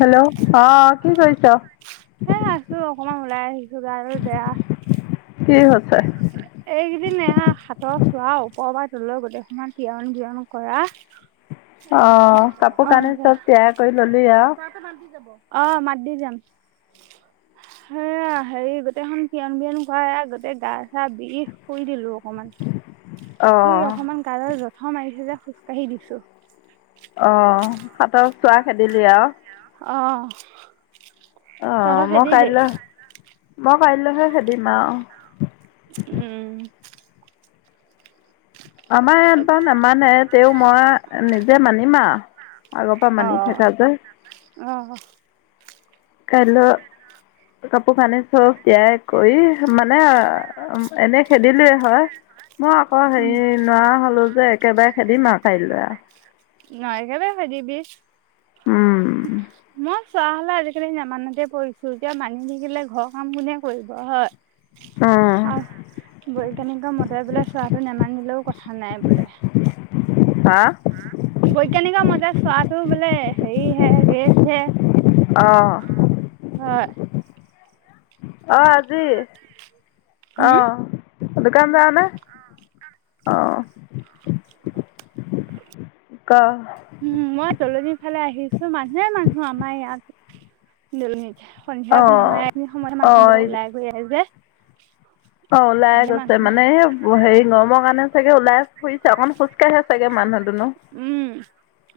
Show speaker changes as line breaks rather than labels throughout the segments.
Hello আহ কি কৰিছ
এ আছো অকমান ওলাই আহিছো গা ডাল বেয়া
কি হৈছে
এইকেইদিন এয়া হাতৰ চোৱা ওপৰৰ পৰা তল গোটেই সমান তিয়ন জিয়ণ কৰা
অ কাপোৰ কানি চব তিয়াই কৰি ললি আউ
এ মাত দি যাব অ মাত দি যাম সেয়া হেৰি গোটেইখন তিয়ন বিয়ন কৰাই গোটেই গাৰ গা বিষ শুই দিলো অকমান
অ
শুই অকমান জঁথৰ মাৰি যে খোজ কাঢ়ি দিছোঁ
অ হাতৰ চোৱা খেদিলি আউ
অহঁ
অ মই কাইলৈ মই কাইলৈহে খেদিম আউ
উম
আমাৰ ইয়াত বাৰু নামানে তেওঁ মই নিজে মানিম আও আগৰ পৰা
অ
মানি থকা যে
অ
কাইলৈ কাপোৰ কানি চব তিয়াই কৰি মানে উম এনে খেদিলো হয় মই আকৌ
উম
হেৰি নোৱাৰা হলো যে একেবাৰে খেদিম আৰু কাইলৈ আৰু
অ একেবাৰে খেদিবি উম মই চোৱা হলে আজিকালি নামানোতে পৰিছো এতিয়া মানি থাকিলে ঘৰ কাম কোনে কৰিব হয়
উম,
আ বৈজ্ঞানিকৰ মতে বোলে চোৱাটো নেমানিলেও কথা কথা নাই বোলে
হা
বৈজ্ঞানিকৰ মতে চোৱাটো বোলে হেৰিহে ৰেছ হে
অ
উম হয়
অ আজি অ
হুম
দোকান যাওঁনে অ ক
উম মই দলনিৰ ফালে আহিছো মানুহে মানুহ আমাৰ ইয়াত দলনিত
অঁ
সন্ধিয়া
অঁ
নহয় এইখিনি সময়ত
অঁ
মানুহবিলাক ওলাই গৈ ঘূৰে যে
অ ওলাই
ধেৰ
গৈছে
মানুহ
মানে সেই হেৰি গৰমৰ কাৰণে চাগে ওলাই ফুৰিছে অকন খোজ কাঢ়ে চাগে মানুহ দুনো
উম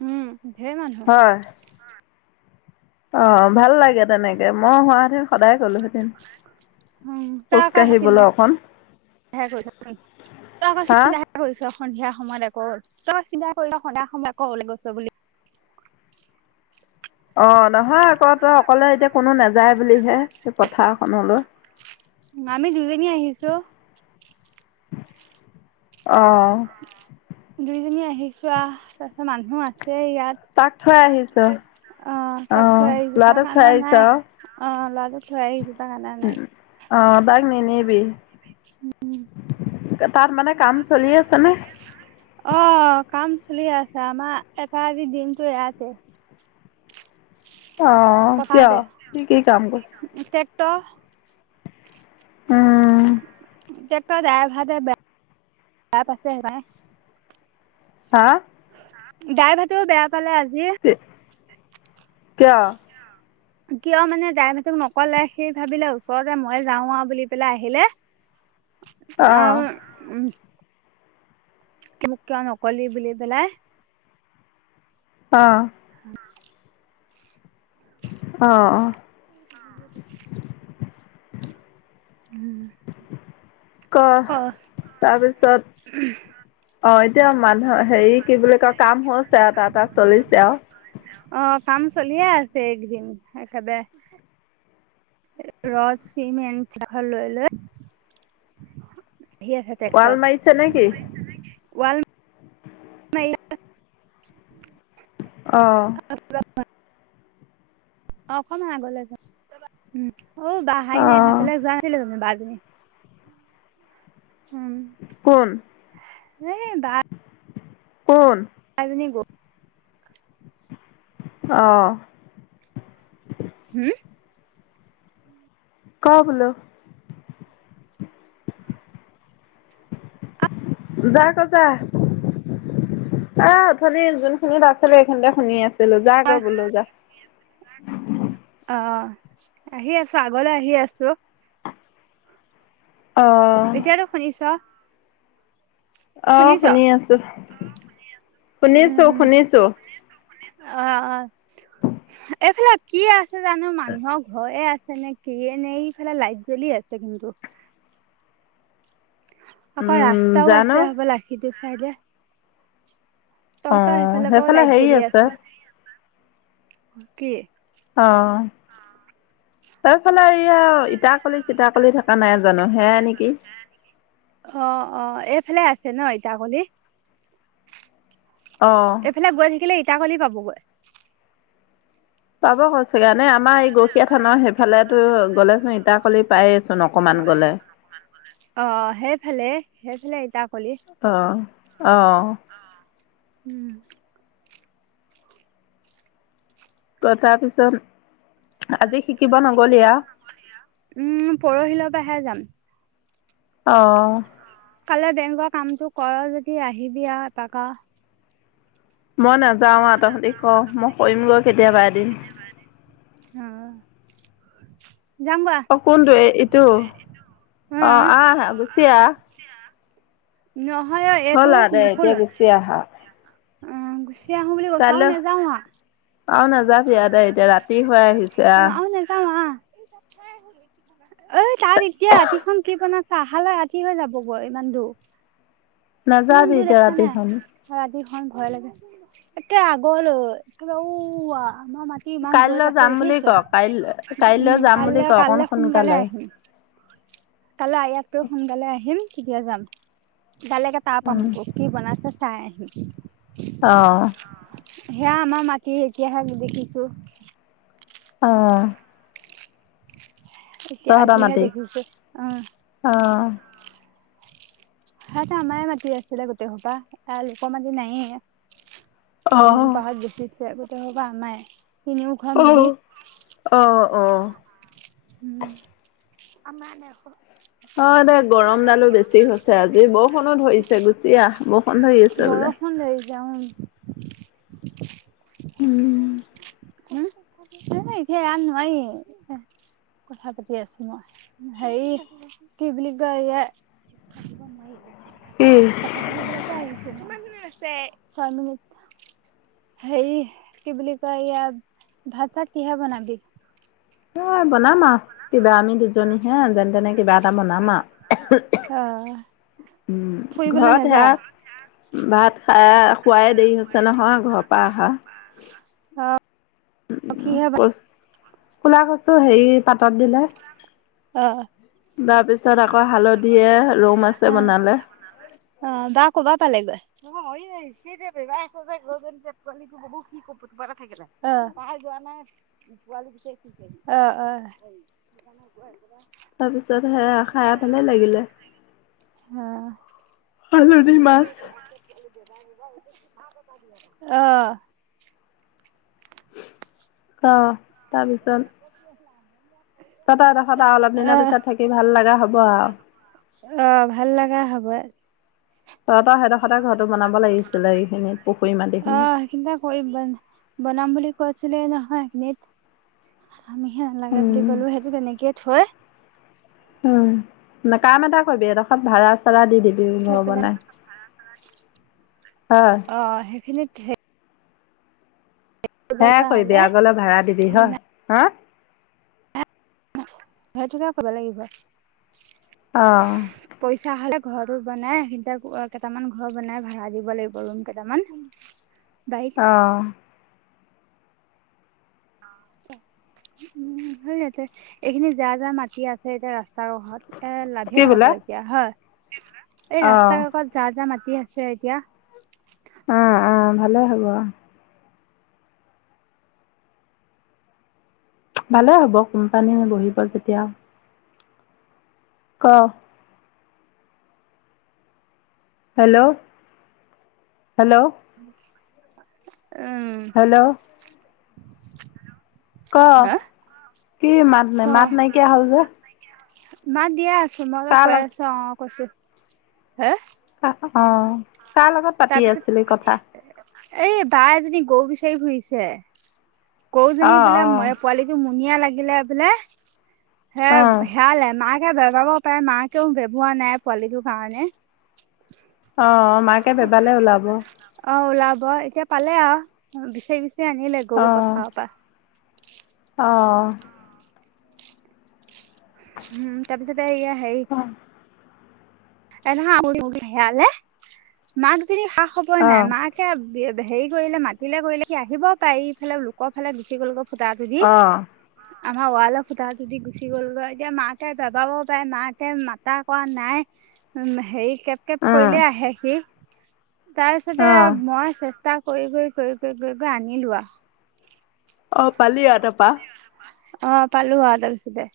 উম ধেৰ মানুহ
হয় অ ভাল লাগে তেনেকে মই হোৱাহেতেন সদায় গলোহেতেন
উম [unintelligible] ওলাই ফুৰিছ সন্ধিয়া সময়ত আকৌ
হা
তই চিন্তা কৰিলে সন্ধিয়া সময় আকৌ ওলাই গৈছ বুলি
অ নহয় আকৌ তই অকলে এতিয়া কোনো নাযায় বুলিহে পথাৰখনলৈ
আমি দুজনী আহিছো
অ
দুইজনী আহিছো আৱ তাৰপিছত মানুহ আছে ইয়াত
তাক থৈ আহিছ অ
তাক থৈ আহিছো তাক
লৰাটোক থৈ
অনা নাই
আহিছ
অ লৰাটোক থৈ আহিছো তাক অনা নাই
অ তাক নিনিবি তাত মানে কাম চলি আছে নে
অ কাম চলি আছে আমাৰ এটা আজি দিনটো ইয়াতে
অ কিয় সি কি কাম কৰে
টেক্টৰ
উম
ট্ৰেক্টৰ ড্ৰাইভাৰটোয়ে বেয়া বেয়া পাইছে হপাই
হা
ড্ৰাইভাৰটোয়ে বেয়া পালে আজি
কিয়
কিয় মানে ড্ৰাইভাৰতোক নকলে সি ভাবিলে ওচৰতে যে মই যাও আৱ বুলি পেলাই আহিলে
[inaudible] অ'
আৰু উম মোক কিয় নকলি বুলি পেলাই
অ অ অ
[inaudible]
ক তাৰপিছত, অ এতিয়া মানুহ হেৰি কি বুলি কয় কাম হৈছে আৰু এটা এটা চলিছে আউ।
অ কাম চলিয়ে আছে এইকেইদিন একেবাৰে। ৰদ চিমণ্ট ভাল লৈ লৈ। আহি
ওৱাল মাৰিছে নে কি?
ওৱাল মাৰি আছে।
অঁ
[inaudible] অ অকমান আগলৈ যা উ অ বা আহাই নাই
অ'
সেইফালে যোৱা আছিলে জানো বা জনী।
কোন?
এই বা।
কোন?
[unintelligible]
অঁ
হম।
ক বোলো। যাগৈ যা। এ অথনি যোনখিনিত আছিলো সেইখিনিতে শুনি আছিলো যা গৈ বোলো যা।
অ আহি আছো আগলৈ আহি আছো।
অ
এতিয়াতো শুনিছ?
আহ
শুনিছ
শুনি আছো,
উম
শুনিছো
উম
শুনিছো।
অ অ এইফালেক, কি আছে জানো মানুহৰ ঘৰে আছে নে কিয়ে নে ইফালে লাইট জ্বলি আছে কিন্তু। আকৌ
উম
ৰাস্তাও আছে
জানো
হবলা সিটো চাইদে। তহঁতৰ
অঁ
সেইফালৰ পৰাও
সেইফালে
লাইট
হেৰি
জ্বলি আছে। কি
অ এইফালে এইয়া ইটা কলি চিতাকলি থকা নাই। জানো হেয়া নেকি?
অ অ এইফালে আছে ন ইটাখুলি।
অ
এপিনে গৈ থাকিলে ইটাখুলি পাবগৈ।
পাব গৈ ছাগে এনে আমাৰ এই গৰখীয়াা থানৰ সেইফালেতো গ'লেচোন ইটা কলি পাইছোন। অকণমান গ'লে।
অ সেইফালে সেইফালে ইটা কলি।
অ অ
উম
কথাতটো আজি শিকিব নগলি আউ।
উম পৰহিলৰ পৰাহে যাম।
অ
কাইলে বেংকৰ কামটো কৰ যদি আহিবি আৰু এপাক আও।
মই নাযাওঁ আৰু তহঁতি কৰ মই কৰিমগৈ কেতিয়াবা এদিন।
অ যাম বা।
অ কোনটো এ ইটো অ আহ আহ গুচি আহ।
নহয় অ
হ'ল
এইটো
আহ দে
নুখুল।
এতিয়া আহা।
এতিয়া আহো বুলি কৈছা আৰু নাযাওঁ মই
আৰু নাযাবি আৰু দে এতিয়া ৰাতি হৈ আহিছে
অ
আহ।
আৰু নাযাওঁ আহ।
[inaudible]
এই তাত এতিয়া ৰাতিখন কি বনাইছা খালে ৰাতি হৈ যাবগৈ ইমান দূৰ। ইমান
নাযাবি
দূৰ
এতিয়া
দেখা নাই।
ৰাতিখন
ৰাতিখন ভয় লাগে একে আগলৈ ওৱা আমাৰ মা টি ইমান
কাইলৈ
দূৰত আছে
যাম বুলি ক
দেখিছ
কাইলৈ কাইলৈ
উম
যাম বুলি ক
কাইলৈ
অকণ
কাইলৈ সোনকালে আহিম। কাইলৈ আহি আছো সোনকালে আহিম তেতিয়া যাম যালেকে তাৰ
উম
পাম গৈ। কি বনাইছে চাই আহিম।
অহ
সেয়া আমাৰ মাটি এতিয়াহে দেখিছো।
অঁহ
এতিয়া আজিহে দেখিছো অঁ।
অহ
সিয়াতে আমাৰে মাটি আছিলে গোটেই সোপা লোকৰ মাটি নাইয়ে।
অ
যি হোপাহঁত দেখিছে গোটেই হোপা আমাৰে তিনিও ঘৰৰ
অ
মিলি
অ অ।
উম আমাৰ [unintelligible]
হয় দে গৰমডালো বেছি হৈছে আজি। বৰষুণো ধৰিছে গুচি আহ, বৰষুণ ধৰি আছে বোলে।
বৰষুণ ধৰিছে উম। হম‌
উম
এ এতিয়া ইয়াত নোৱাৰি। কথা পাতি আছো মই, হেৰি কি বুলি কয় ইয়া‌ [inaudible]
কি?
চাকি দিবলৈকে আহিছো মই ছয় মিনিট। হেৰি কি বুলি ইয়া ভাত চাত কিহে বনাবি?
এ বনাম আৰু কিবা আমি দুজনীহে যেনে তেনে কিবা এটা বনাম আৰু।
অহ
উম ঘৰত সেয়া ভাত খাই খোৱাই দেৰি হৈছে নহয় ঘৰৰ পৰা আহা।
অ কিহে ভাত
কচু কুলা কচু হেৰি পাতত দিলে।
অহ
তাৰ পিছত আকৌ হালধিয়ে ৰৌ মাছে বনালে।
অঁ তাই কবা পালেগৈ [unintelligible] [unintelligible] থাকিলে আহ তাই যোৱা নাই পোৱালি বিছাৰি ফুৰিছে। অ অ। সেইকাৰণে গৈ একেবাৰে
তাৰপিছত সেয়া খাই ভালে লাগিলে।
অ
হালধি মাছ
অহ
অহ তাৰপিছত
[unintelligible]
তাত আৰু এইদসত অলপ
অ
দিনৰ পিছত থাকি ভাল লগা হ'ব আৰু।
অ', ভাল লগা হ'ব।
তহঁত সেইদসতে ঘৰতো বনাব লাগিছিলে এইখিনি পুখুৰী মাটিখিনি।
পুখুৰী বন বনাম বুলি কৈছিলে নহয় সেইখিনিত। আমি হে নালাগে বুলি
উম
ক'লো সেইটো তেনেকে থৈ
উম, কাম এটা কৰিবি এইডোখৰত ভড়া চাড়া দি দিবি
থৈ
ঘৰ
পেলাই
বনাই। অ'।
অ', সেইখিনিত কৰিব লগা
সেয়াই কৰিবি
হলে
আগলৈ ভাড়া দিবি হয়
বনাই
হা।
সেইটোকে ক'ব লাগিব।
অ'।
পইচা হ'লে ঘৰটো বনাই সেইখিনিতে কেইটামান ঘৰ বনাই ভাড়া দিব লাগিব ৰুম কেইটামান। [inaudible]
অ'।
উম, সেই ইয়াতে এইখিনিত যাৰ যাৰ মাটি আছে এতিয়া ৰাস্তা [unintelligible] এ
কি
লাভে
বোলে
হ'ব এতিয়া হয় এই
অঁ
ৰাস্তা কাষত যাৰ যাৰ মাটি আছে এতিয়া।
অ', অ', ভালে হ'ব ভালে হ'ব কোম্পানী বহিব যেতিয়া। ক। Hello hello.
উম।
হেল্ল'। ক
হা
কি মাত
ক
নাই মাত মাত নাইকিয়া হ'ল যে?
মাত দিয়ে আছো মই
কাৰ
কৈ
লগ
আছো অ' অ' কৈছো হা।
অ'।
তাৰপিছত এ বা এজনী গৰু বিচাৰি ঘুৰিছে। গৰুজনী
অঁ
বোলে
অঁ
পোৱালিটো মুনিয়া লাগিলে বোলে। হে
অঁ
হেয়ালে মাকে বেবাব পাৰে মাকেও বেবোৱা নাই পোৱালিটোৰ কাৰণে।
অ', মাকে বেবালে ওলাব।
অ', ওলাব এতিয়া পালে আৰু বিচাৰি বিচাৰি আনিলে গৰু পথাৰৰ পৰা।
অ'।
উম, তাৰপিছতে এইয়া হেৰি
[inaudible]
[unintelligible] হেয়ালে মাক জনী খা খবৰে নাই
অ',
মাক এয়া হেৰি কৰিলে মাতিলে কৰিলে কি আহিব পাৰি ইফালে লোকফালে গুছি গৈ। ফুটাটো দি। আমাৰ ৱালৰ ফুটাটো দি গুচি গ'লগৈ এতিয়া মাকাকে বেবাব পাৰে মাকে মাতা কৰা নাই। উম, হেৰি কেব কেব কৰিলে
উম,
আহে সি। তাৰপিছতে
অ'।
আৰু মই চেষ্টা কৰি কৰি কৰি কৰি কৰি আনিলো আৰু।
অ', পালি আৰু তাৰপা।
অ', পালো আৰু তাৰপিছতে।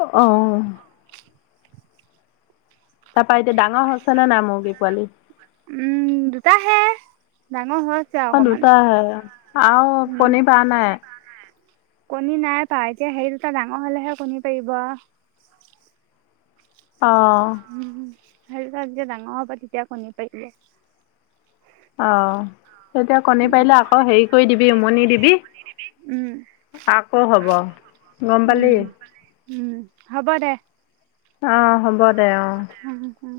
অ', অ', অ'। তাৰপা এতিয়া ডাঙৰ হৈছে নে নাই মুৰ্গী পোৱালি?
উম, দুটা হে ডাঙৰ হৈ
অ দুটা আহে আৰু
উম
কনী পাৰা নাই?
কণী নাই পাৰা এতিয়া হেৰি দুটা ডাঙৰ হলেহে কণী পাৰিব আও।
অ'।
উম, হেৰি যেতিয়া ডাঙৰ হ'ব তেতিয়া কণী পাৰিলে।
অ এতিয়া কণী
উম,
পাৰিলে আকৌ হেৰি কৰি দিবি উমনি দিবি।
উম
আকৌ হ'ব, গম পালি।
উম, উম হ'ব দে।
অঁ, হ'ব দে অঁ।
উম উম